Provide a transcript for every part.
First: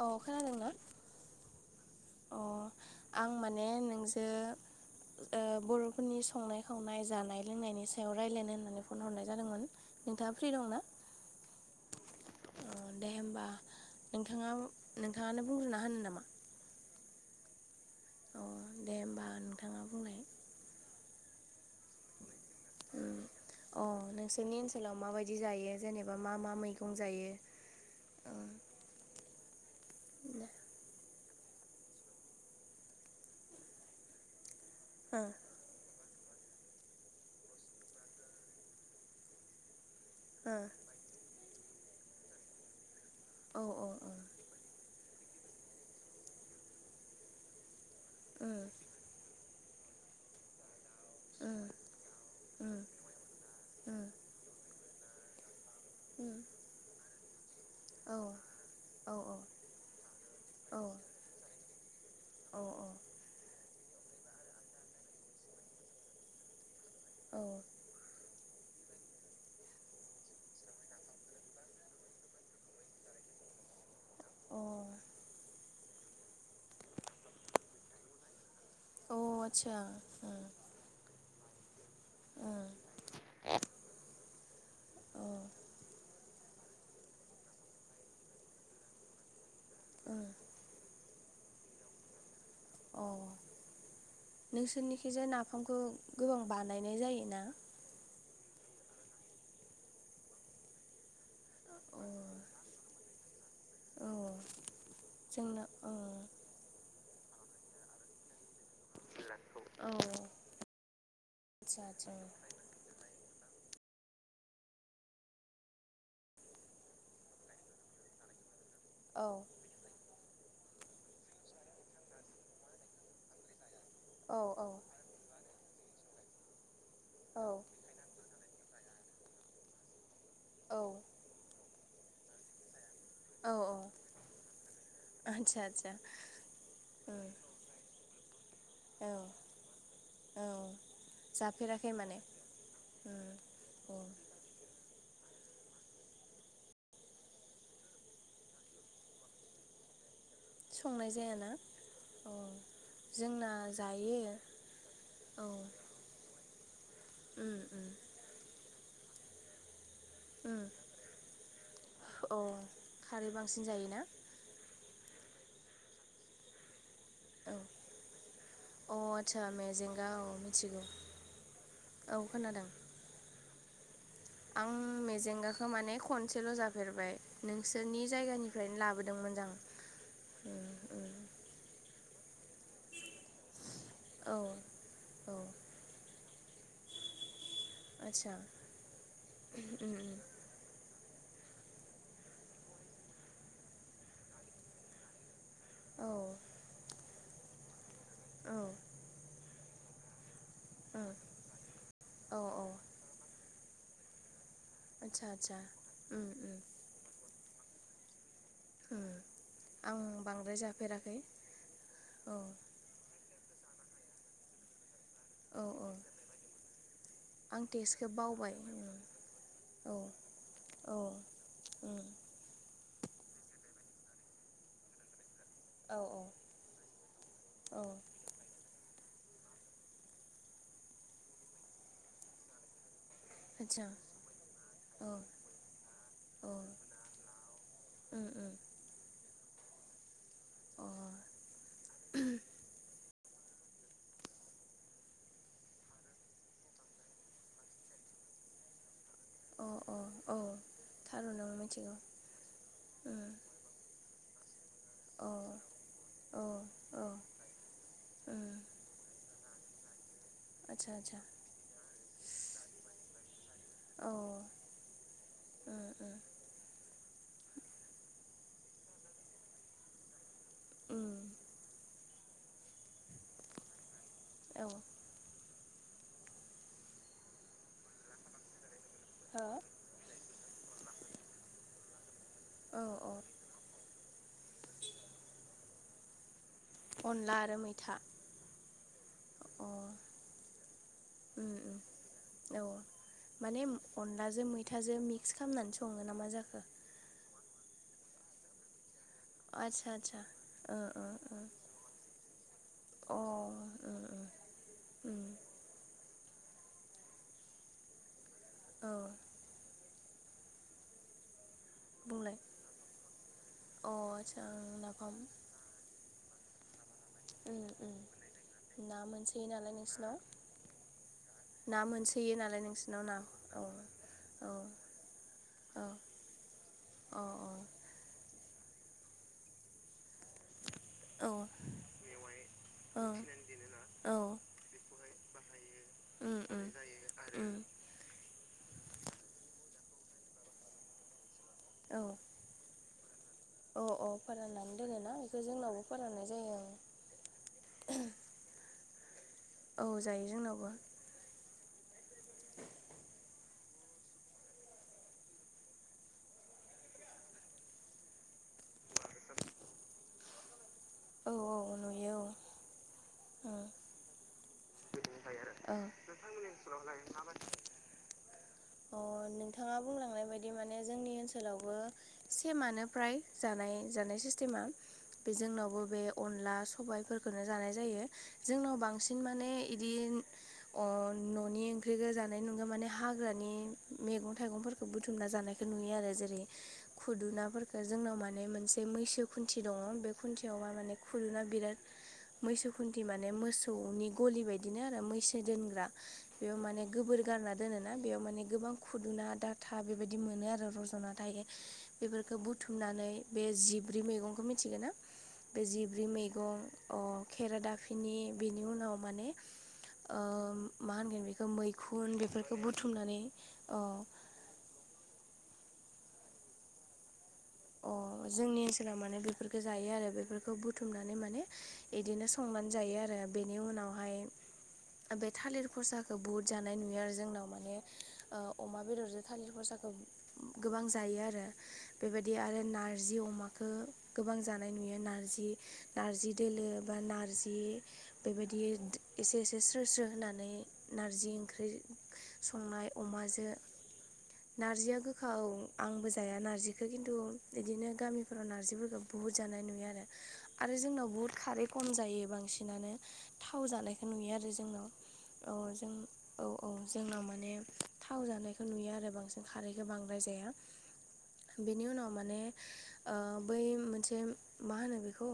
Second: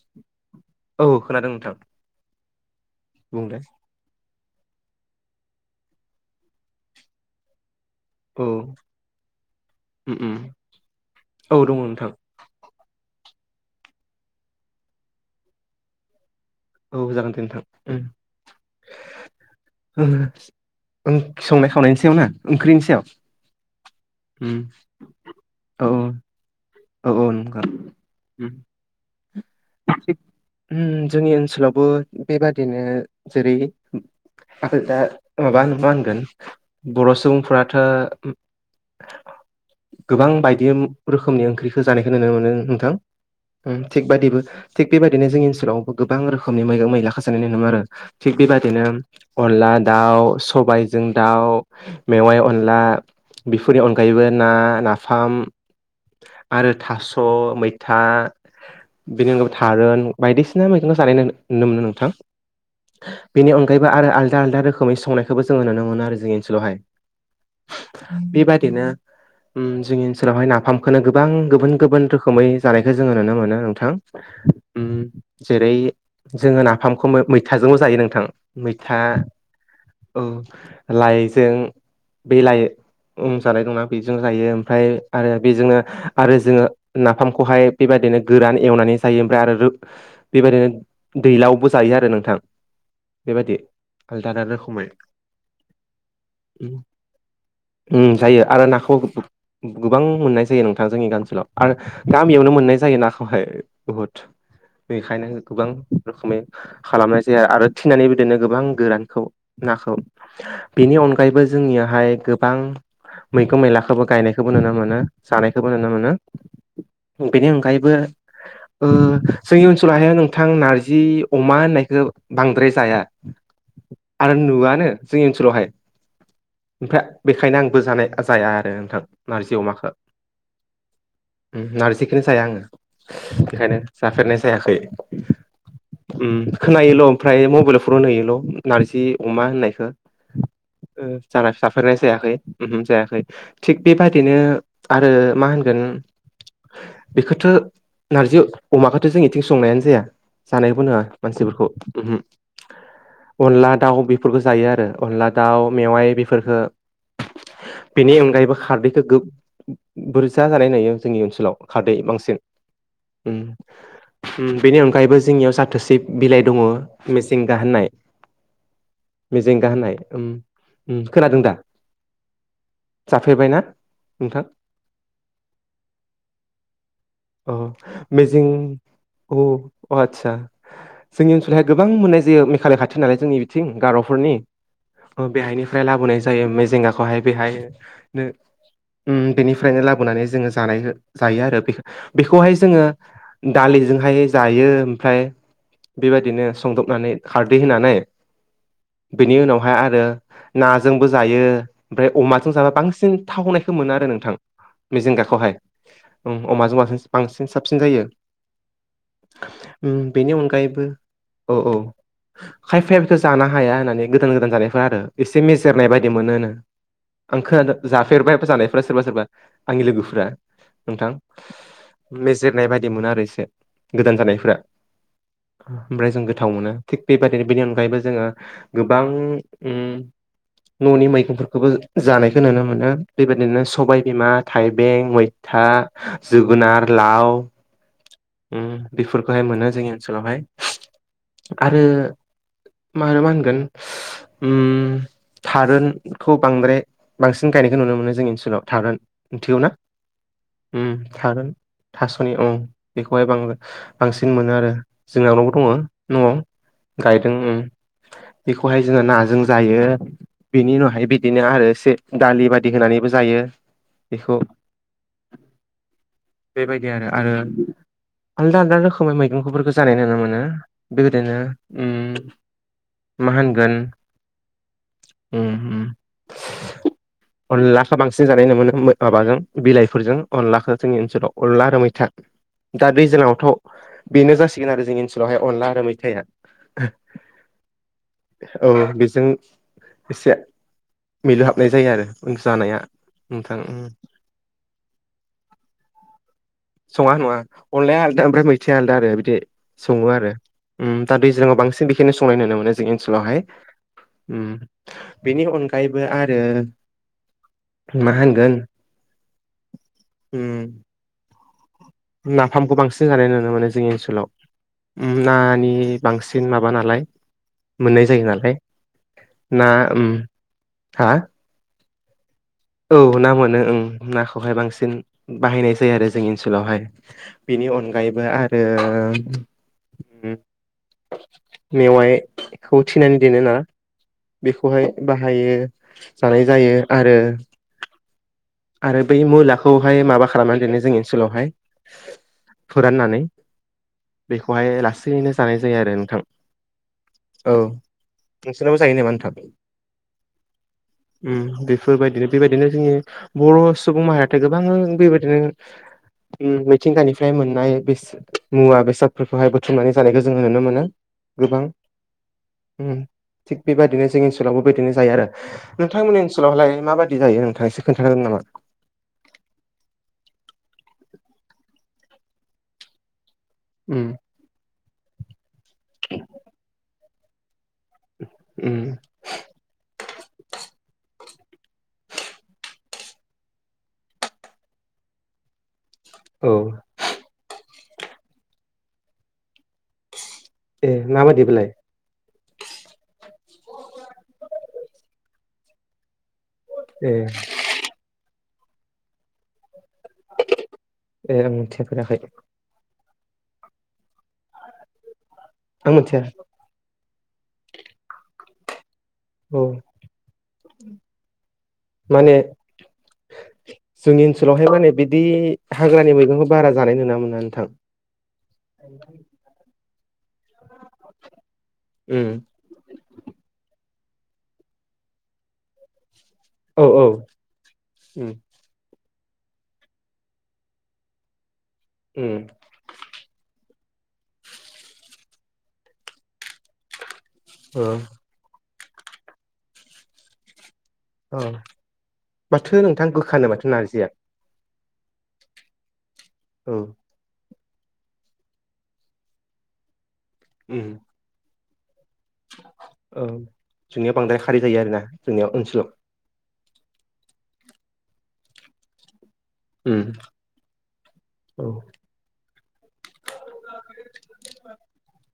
अ खोनादोंना? औ खोनादों नोंथां। अ आं बुंलाय माने नोंजो ओ बर'फोरनि संनाय खावनाय जानाय लोंनायनि सा सायाव औ रायज्लायनो होननानै फन हरनाय जादोंमोन उम नोंथाङा उम फ्रि दंना? औ दङ नोंथां अ दे होमबा नोंथाङा नोंथाङानो बुंग्रोना होनो नामा? औ जागोन दे नोंथां ओम। अ दे होनोमबा नोंथाङा बुंलाय ओ संनाय खावनायनि सायावना ओम अ नोंसोरनि उम ओनसोलाव माबायदि जायो औ जेनेबा मा मा मैं औ औ नंगौ [unintelligible] ओम जोंनि ओनसोलावबो बेबादिनो जेरै माखो दा माबा मा होनगोन? बर' सुबुंफोराथ' गोबां बायदि रोखोमनि ओंख्रिखौ जानायखौ नुनो मोनो नोंथां ओ ओ थिग ओ बिबायदि औ थिग बेबायदिनो जोंनि ओनसोलावबो गोबां रोखोमनि मैगं मैला खासानायनाय नुनो मोनो आरो थिग औ उम बेबायदिनो अनला दाउ सबाय। जों दाउ मेवाइ उम अनला बेफोरनि उम अनगायैबो ना नाफाम। ओम। आरो थास' मै था औ बेनि अनगायैबो थारुन बायदिसिना औ मैगंखौ जानाय नुनो मोनो नोंथां। औ बेनि अनगायैबो आरो आलदा आलदा रोखोमै संनायखौबो जोङो नुनो मोनो जोंनि ओनसोलावहाय। औ बेबायदिनो जोंनि ओनसोलावहाय नाफामखौनो गोब गोबां गुबुन गुबुन रोखोमै जानायखौ जोङो नुनो मोनो नोंथां औ अ जेरै जोङो नाफामखौ मैथाजोंल' जायो नोंथां मैथा अ आतसा औ लाइजों बे ओ लायो जानाय नङा बेजों जायो ओमफ्राय ओ आरो बेजोंनो आरो जोङो नाफामखौहाय बेबायदिनो गोरान एवनानै जायो ओमफ्राय आरो ओ बेबायदिनो दैलावबो जायो आरो नोंथां। अ बेबायदि आलदा आलदा रोखोमै नोंसोरनिखि जाय नाफामखौ गोबां बानायनाय जायोना? उम जायो आरो नाखौ गोबां मोननाय जायो नोंथां जोंनि ओनसोलाव आरो अ गामियावनो मोननाय जायो नाखौहाय। औ बहुद बेखायनो जोंना गोबां ओ रोखोमै औ खालामनाय जाया आरो आरो थिनानै बिदिनो गोबां गोरान खौ नाखौ आदसा बेनि अनगायैबो आदसा जोंनियावाहाय गोबां मैगं मैलाखौबो गायनायखौबो नुनो मोनो जानाय नुनो मोनो बेनि अनगायैबो उम औ जोंनि ओनसोलाव हाय थां नारजि अमा होननायखो बांद्राय जाया आरो औ औ नुवनो जोंनि ओनसोलावहाय ओमफ्राय औ बेखायनो आंबो जानाय जाया आरो नोंथां नारजि अमाखौ औ उम नारजिकिनि जाया आङो बेखायनो औ जाफेरनाय जायाखै आदसा आदसा उम खोनायोल' उम ओमफ्राय मबाइलाव फुरुनहयोल' नार्जि औ अमा होननायखौ औ जाना जाफेराखै फिसाफोरनाय माने ओमहो जायाखै उम थिग अ बेबायदिनो आरो मा होनगोन बेखौथ' नारजि अमाखौथ' जों इथिं संनायानो जाया जानायबो नोवा संनाय जायाना मानसिफोरखौ अ जोंना अनला दाउ जायो बेफोरखौ जायो आरो अनला औ दाउ उम मेवाइ बेफोरफोरखो उम बेनि अनगायैबो खारदैखौ गो बुरजा उम जानाय नुयो जोंनि ओनसोलाव खारदै अ बांसिन खारै बांसिन जायोना बेनि अनगायैबो जोंनियाव जाथोसि बिलाइ दङ मिसेंगा औ होननाय। अ आदसा मिजेंगा होननाय मेजेंगा औ मिथिगौ खोनादों दा? औ खोनादों। जाफैबाय ना नोंथां? आं मेजेंगाखौ माने खनसेल' जाफेरबाय। अ नोंसोरनि मिजिं जायगानिफ्रायनो लाबोदोंमोन औ जां आतसा। उम उम जोंनि ओनसोलावहाय गोबां मोननाय जायो मेघालय खाथि नालाय जोंनि बिथिं औ गार'फोरनि। औ बेहायनिफ्राय लाबोनाय जायो मेजेंगाखौहाय बेहाय नो आदसा उम बिनिफ्रायनो उम लाबोनानै जोङो जानाय जायो आरो बेख-बेखौहाय जोङो दालिजोंहाय जायो ओमफ्राय औ बेबायदिनो संदबनानै खारदै होनानै औ। बेनि उनावहाय आरो नाजोंबो उम जायो ओमफ्राय औ अमाजों औ जाबा बांसिन थावनायखौ मोनो आरो नोंथां आदसा मिजिंगाखौहाय आदसा उम उम अमाजों माजों बांसिन साबसिन जायो। उम आं [inaudible] बेनि बांद्राय अनगायैबो जाफेराखै औ औ। औ खायफाया बेखौ जानो हाया होननानै गोदान गोदान जानायफोर आरो। एसे औ औ मेजेरनाय बायदि मोनोनो आं खोनादों टेस्टखौ जाफेरबाय बावबाय जानायफोरा उम सोरबा सोरबा आंनि औ लोगोफोरा औ नोंथां। उम बेज जिरनाय बायदि मोनो आरो एसे गोदान जानायफोरा औ ओमफ्राय जों गोथाव मोनो थिग बेबादिनो बेनि औ अनगायैबो जोङो गोबां उम [inaudible] न'नि मैगंफोरखौबो जानायखौ नुनो मोनो। बेबायदिनो आदसा सबायबिमा, थाइबें, औ मैथा, जोगोनार, लाव ओ ओ। उम बेफोरखौहाय मोनो जोंनि ओनसोलावहाय अ। आरो मानो मा होनगोन उम थारुनखौ बांद्राय बांसिन गायनायखौ नुनो मोनो जोंनि ओनसोलाव। थारुन अ मिथिगौना? अ औ [inaudible] उम थारुन थारुनाव मिथिगौ थास'नि औ। उम बेखौहाय बां-बांसिन मोनो आरो। औ जोंनावनबो दङ औ न'आव औ गायदों उम बेखौ। उम बेखौहाय जोङो नाजों जायो। बेनि आदसा उनावहाय आदसा बिदिनो आरो एसे दालि बायदि होनानैबो जायो बेखौ ओ ओ। बेबायदि आरो आरो आलदा आलदा रोखोमै मैगंफोरखौ जानाय नुनो मोनो। उम बेबायदिनो उम [inaudible] मा होनगोन औ। उम उम अनलाखौ बांसिन जानाय नुनो मोनो माबाजों हो बिलाइजो फोरजों अनलाखौ जोंनि ओनसोलाव अनला आरो मैथा। औ दा औ दैज्लांङावथ' बेनो जासिगोन आरो जोंनि ओनसोलावहाय अनला आरो मैथाया। अनला आरो मैथा ओ [inaudible] औ बेजों अ एसे। उम मिलुहाबनाय उम जायो आरो जानाया नोंथां। नाजों मैथाजों मिक्स खालामनानै सङो नामा जाखो? सङा नङा। अनलाया आलदा ओमफ्राय मैथिया आलदा आरो बि दि आदसा सङो आदसा आरो उम दा दैज्लांआव बांसिन बेखायनो संनायनाय नुनो मोनो जोंनि ओ ओनसोलावहाय अ उम। उम बेनि अनगायैबो आरो मा होनगोन औ। उम। बुंलाय नाफामखौ बांसिन जानाय नुनो मोनो जोंनि अ ओनसोलाव। आदसा ओं उम नाफाम नानि बांसिन माबा नालाय उम उम मोननाय जायो नालाय ना मोनसैयो ना नालाय उम नोंसिनाव। हा ना मोनसोयो नालाय नों औ ना मोनो ओं नाखौहाय बांसिन बाहायनाय जायो आरो जोंनि ओनसोलावहाय ओ ओ बेनि अनगायैबो आरो मेवाइखौ थिनानै दिनो ना बे खौहाय बाहायो जानाय जायो आरो आरो बै मुलाखौहाय माबा खालामनानै दोनो जोंनि ओनसोलावहाय औ फोराननानै ओ ओ बेखौहाय फोराननानै दोनोना लासैनो बेखौ जानाय जायो जोंनावबो आरो नोंथां फोराननाय जायो ओं औ नोंसोनावबो जायो नामा नोंथां? औ जायो जोंनावबो उम बेफोरबायदिनो बेबायदिनो जोंनि बर' सुबुं माहारियाथ' गोबां बेबायदिनो उम मिथिंगानिफ्राय मोननाय बेसा मुवा बेसादफोरखौहाय बुथुमनानै जानायखौ जोङो नुनो मोनो औ गोबां औ नुयो औ उम थिग ओं बेबादिनो जोंनि ओन सोलावबो बिदिनो जायो आरो ओं नोंथांमोननि ओनसोलावलाय माबायदि जायो नोंथां एसे खोन्थागोन नामा ओ नोंथाङा बुंलांनाय बायदि माने जोंनि ओनसोलावबो सेमानो फ्राय जानाय उम जानाय सिस्टेमा बे जोंनावबो बे अनला सबायफोरखौनो जानाय जायो जोंनाव उम बांसिन माने इदि ओ न'नि ओंख्रिखौ जानाय नङा माने हाग्रा नि मेगं थाइगंफोरखौ बुथुमना जानायखौ नुयो आरो जेरै औ खुदुनाफोरखौ जोंनाव माने मोनसे मैसो खुन्थि दङ बे खुन्थियाव मा ए माने खुुरुना माबायदि बेलाय बिराद मैसो खुन्थि माने मोसौनि गलि बायदिनो आरो मैसो दोनग्रा बेयाव माने ए गोबोर गारना दोनोना बेयाव माने गोबां खुदुना दाथा बेबाय दि मोनो आरो रज'ना ए थायो आं मिथियाफेराखै बेफोरखौ बु थुमनानै बे जिब्रै मेगंखौ मिथिगोन ना बे आं जिब्रै मिथिया मेगं अ खेरादाफिनि बेनि उनाव माने ओ औ मा होनगोन बेखौ मैखुन माने बेफोरखौ बुथुमनानै ओ जोंनि ओनसोलावहाय माने बिदि हाग्रानि मैगंखौ बारा जानाय नुना मोना नोंथां ओ जोंनि ओनसोलाव माने बेफोरखौ जायो आरो बेफोरखौ बुथुमनानै माने बिदिनो उम संनानै जायो आरो बेनि उनावहाय बे थालिर फसा बुहुत जानाय औ नुयो औ आरो जोंनाव माने उम ओ अमा बेदरजों थालिर फसाखौ गोबां जायो आरो उम बेबायदि आरो नारजि अमा खौ गोबां जानाय नुयो नारजि नारजि दोलो बा नारजि औ बेबायदि एसे एसे स्रो स्रो होनानै नारजि ओंख्रि बाथो संनाय नोंथां अमाजो गोखानो माथो नारजिया नारजिया गोखा ओं आंबो जाया ना औ खिन्थु बिदिनो गामिफोराव नारजिफोरखौ बुहुत जानाय नुयो आरो उम जोंनाव बुहुत खारै खम जायो बांसिनानो औ थाव जानायखौ जोंनिया नुयो बांद्राय आरो खारै जायो जोंनाव आरोना जोंनियाव ओ ओनसोलाव जों औ औ जोंनाव माने थाव जानायखौ नुयो आरो बांसिन खारैखौ उम बांद्राय जाया औ बेनि उनाव माने ओ बै मोनसे मा होनो बेखौ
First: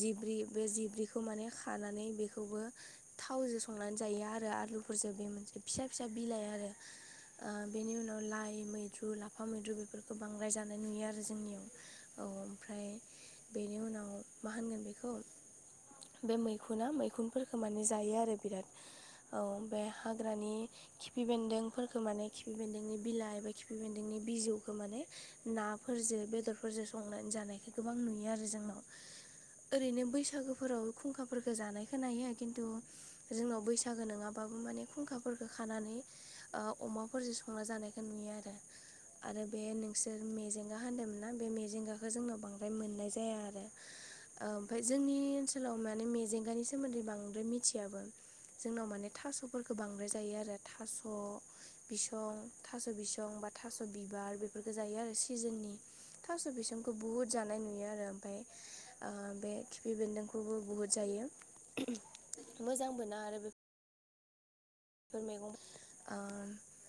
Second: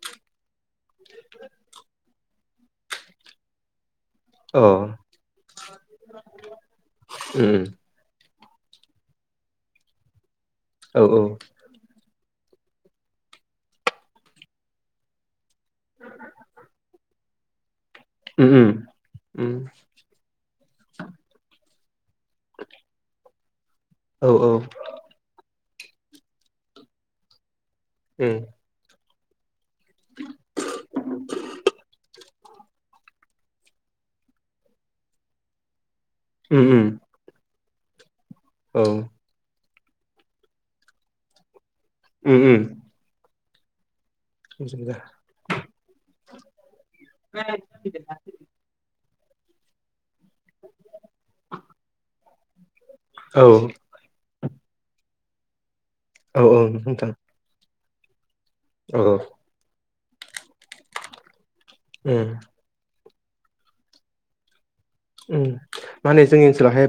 जिब्रि बे जिब्रिखौ माने खानानै बेखौबो थावजो संनानै जायो आलुफोरजों बे मोनसे फिसा फिसा बिलाइ आरो ओ बेनि उनाव लाइ मै द्रु लाफा मैद्रु बेफोरखौ बांद्राय जानाय अ नुयो आरो जोंनियाव औ ओमफ्राय बेनि उनाव मा होनगोन बेखौ बे मैखुना मैखुनफोरखौ माने जायो आरो उम बिराद औ उम बे हाग्रानि खिफि बेन्दोंफोरखौ माने खिफि बेन्दोंनि बिलाइ एबा खिफि बेन्दोंनि औ बिजौ माने नाफोरजों बेदर फोरजों संनानै जानायखौ गोबां नुयो उम आरो जोंनाव ओरैनो बैसागोफोराव खुंखाफोरखौ जानाय खोनायो खिन्थु जोंनाव बैसागो नङाबाबो माने खुंखाफोरखौ खानानै ओ उम उम अमाफोरजों सं - ना जानायखौ नुयो आरो। औ आरो बे नोंसोर मेजेंगा होनदोंमोन ना बे मेजेंगाखौ उम जोंनाव उम बांद्राय मोननाय जाया आरो। ओ ओमफ्राय जोंनि ओन्सोलाव माने मेजेंगानि सोमोन्दै बांद्राय मिथियाबो। जोंनाव माने थास'फोरखौ बांद्राय जायो आरो थास' बिसं थास' बिस सं बा औ थास' बिबार बेफोरखौ जायो आरो सिजोननि औ थास' बिसंखौ नोंथां बहुद जानाय नुयो आरो ओमफ्राय औ ओ बे खिफि बेन्दोंखौबो बुहुत जायो। ओम मोजां मोना आरो बे ओं ओ माने जोंनि ओन्सोलावहाय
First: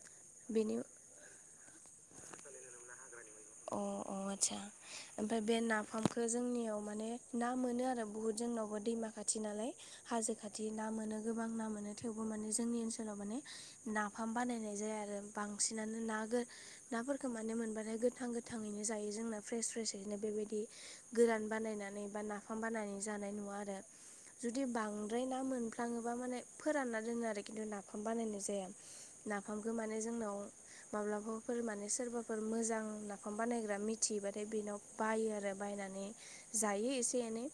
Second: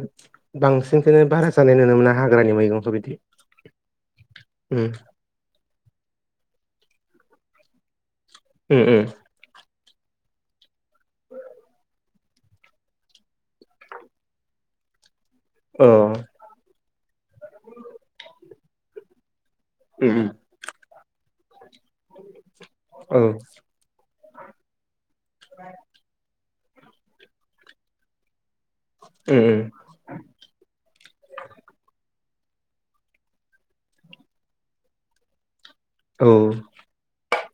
बेनि बांसिनखौनो बारा जानाय नुनो मोना हाग्रानि मैगंफोर बिदि। अ अ आदसा ओम ओमफ्राय बे नाफामखौ जोंनियाव माने ना मोनो आरो बुहुत जोंनावबो उम उम दैमा खाथि नालाय। हाजो खाथि ना मोनो गोबां ना मोनो थेवबो माने जोंनि ओन्सोलाव माने नाफाम बानायनाय जाया आरो। अ बांसिनानो ना गो- नाफोरखौ माने मोनबथाय गोथां गोथाङैनो जायो जोंना फ्रेस फ्रेस उम बिदिनो बेबायदि गोरान बानायनानै बा नाफाम बानायनानै औ जानाय नुवा आरो। जुदि बांद्राय ना मोनफ्लाङोबा माने फोरानना दोनो आरो खिन्थु नाफाम बानायनाय जाया। उम उम नाफामखौ माने जोंनाव माब्लाबा फोर माने सोरबाफोर मोजां नाफाम बानायग्रा मिथियोबाथाय बेनाव बायो आरो। बायनानै औ उम जायो एसे एनै।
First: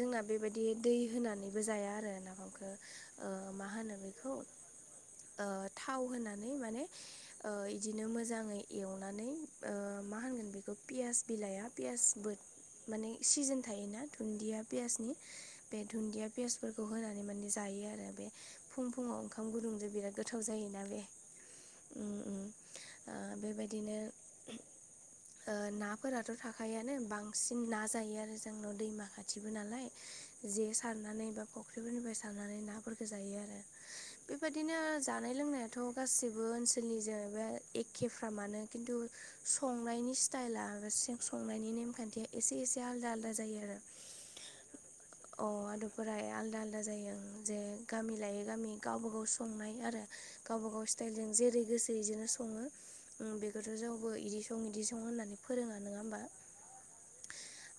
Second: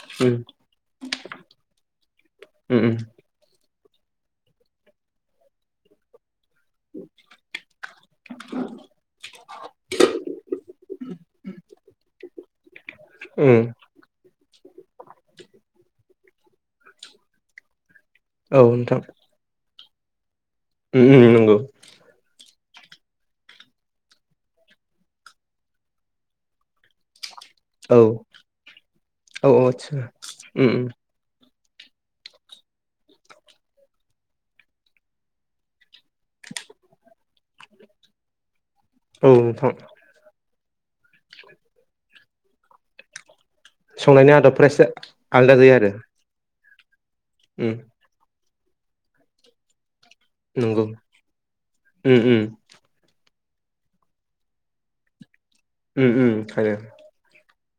जोंना बेबायदि दै होनानैबो जाया आरो नाफामखौ उम उम ओ मा होनो बेखौ ओ थाव होनानै माने ओ इदिनो मो मोजाङै एवनानै ओ मा होनगोन बेखौ पियास बिलाइया पियासबो माने सिजोन उम थायोना दुन्दिया पियासनि बे दुदिया पियासफोरखौ होनानै माने जायो आरो बे औ फुं नोंथां फुङाव ओं खाम गुदुंजों बिराद गोथाव जायोना बे उम उम नंगौ ओम ओम। ओ बेबायदिनो ओ नाफोराथ' थाखायोआनो बां बांसिन ना औ जायो आरो जोंनाव दैमा खाथिबो औ नालाय आदसा जे उम सारनानै बा ख फोरनिफ्राय सारनानै नाफोरफोरखौ जायो आरो। बेबायादिनो जानाय लोंनायाथ' गासिबो ओन्सोलनि जेनबा एखेफ्रामानो खिन्थु औ नोंथां संनायनि सि स्टाइला संनायनि नेमखान्थिया एसे एसे आलादा आलादा जायो आरो। संनायनि आदबफ्रा एसे [inaudible] अ आलदा जायो आरो आदबफोरा आलदा आलदा जायो ओम। जे उम गामि लायै गामि गावबा गाव संनाय आरो गावबा गाव नंगौ स्टाइलजों जेरै गोसो उम इजिनो सं उम ओम बेखौथ' जोंबो बिदि सं इदि सं होननानै फोरोङा नङा उम होमबा? उम ओंखायनो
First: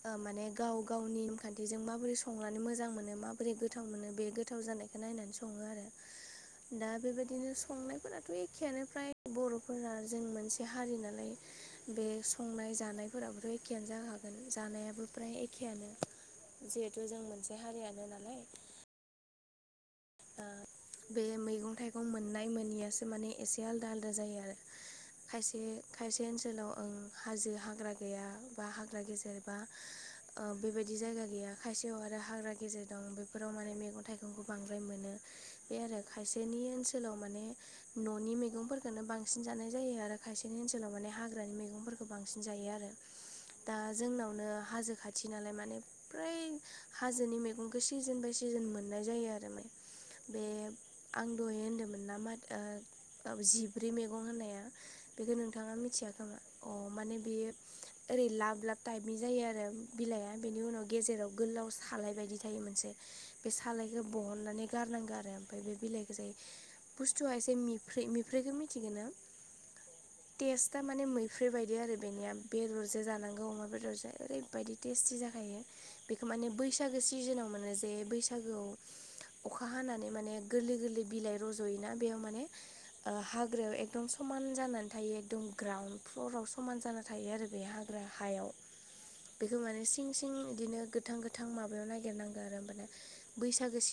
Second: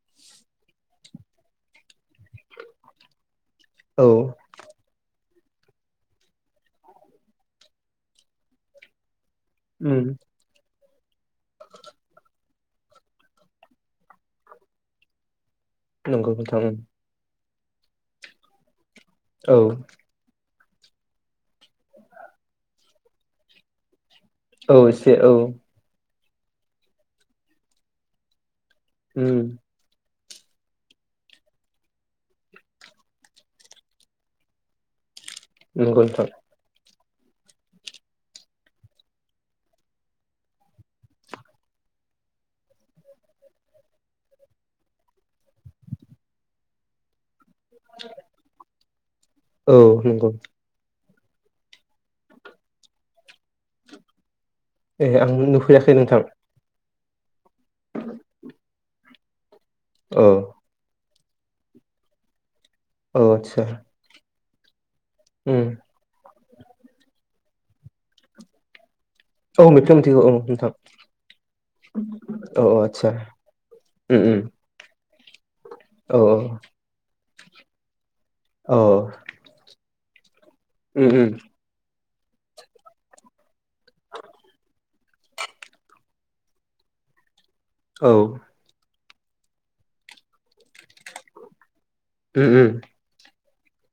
ओ माने गाव गावनि नेमखान्थिजों माबोरै संनानै मोजां मोनो माबोरै गो गोथाव औ मोनो बे गो गोथाव जानायखौ नायनानै सङो आरो। दा बेबायदिनो संनायफोराथ' एखेयानो फ्राय बर'फोरा उम जों मोनसे हारि नालाय बे संनाय जानायफोराबोथ' एखेयानो जाखागोन जानायाबो फ्राय एखेयानो। नोंगौ थारैनो थ' जों मोनसे हारियानो नालाय औ ओ बे मैगं थाइगं मोननाय मोनैयासो माने एसे आलादा आलादा जायो। ओ औ एसे औ खायसे खायसे ओन्सोलाव ओ हाजो हाग्रा गैया बा हा ग्रा उम गेजेरबा बेबायदि जायगा गैया खायसेयाव आरो हाग्रा गेजेर दं बेफोराव माने मैगं थाइगंखौ बां द्राय मोनो बे आरो नंगौ नोंथां खायसेनि ओनसोलाव माने न'नि मैगंफोरखोनो बांसिन जानाय जायो आरो खायसेनि ओनसोलाव माने हाग्रानि मैगंफोरखौ बांसिन जायो आरो। दा जोंनावनो हाजो खाथि नालाय माने फ्राय हाजोनि मेगं खो सिजोन बाय सिजोन मोननाय जायो आरोम औ नंगौ बे आं दहय होन्दोंमोन ना माथो जिब्रै मैगं होननाया ए आं बेखौ नोंथांङा नुफैयाखै मिथिया नोंथां खोमा अ माने बे ओरै लाब लाब टाइपनि जायो आरो औ बिलाइआ बेनि उनाव गेजेराव गोलाव सालाय बायदि थायो मोनसे औ बे आदसा सालायखौ बहन नानै गारनांगौ आरो उम ओमफ्राय बे बिलाइखौ जाय बुस्थुआ एसे मिफ्रै मिफ्रैखो मिथिगोना औ मैफ्राय मोनथिगौ औ नोंथां टेस्टा माने मैफ्रु बायदि आरो बेनिया औ औ बेदरजों आदसा जानांगौ अमा बेदरजों उम उम ओरैबायदि टेस्टि जाखायो औ बेखौ माने बैसागो सिजोनाव मोनो जे बैसागोआव औ अखा हानानै माने गोरलै गोरलै उम उम बिलाइ रज'योना बेयाव माने हाग्रायाव एकदम समान जानानै थायो एकदम ग्राउन्ड फ्लराव समान जाना थायो आरो बे हा औ हायाव बेखौ माने सिं सिं बिदिनो गो गोथां गोथां माबायाव नागिरनांगो उम आरो उम होमबाना बैसागो सि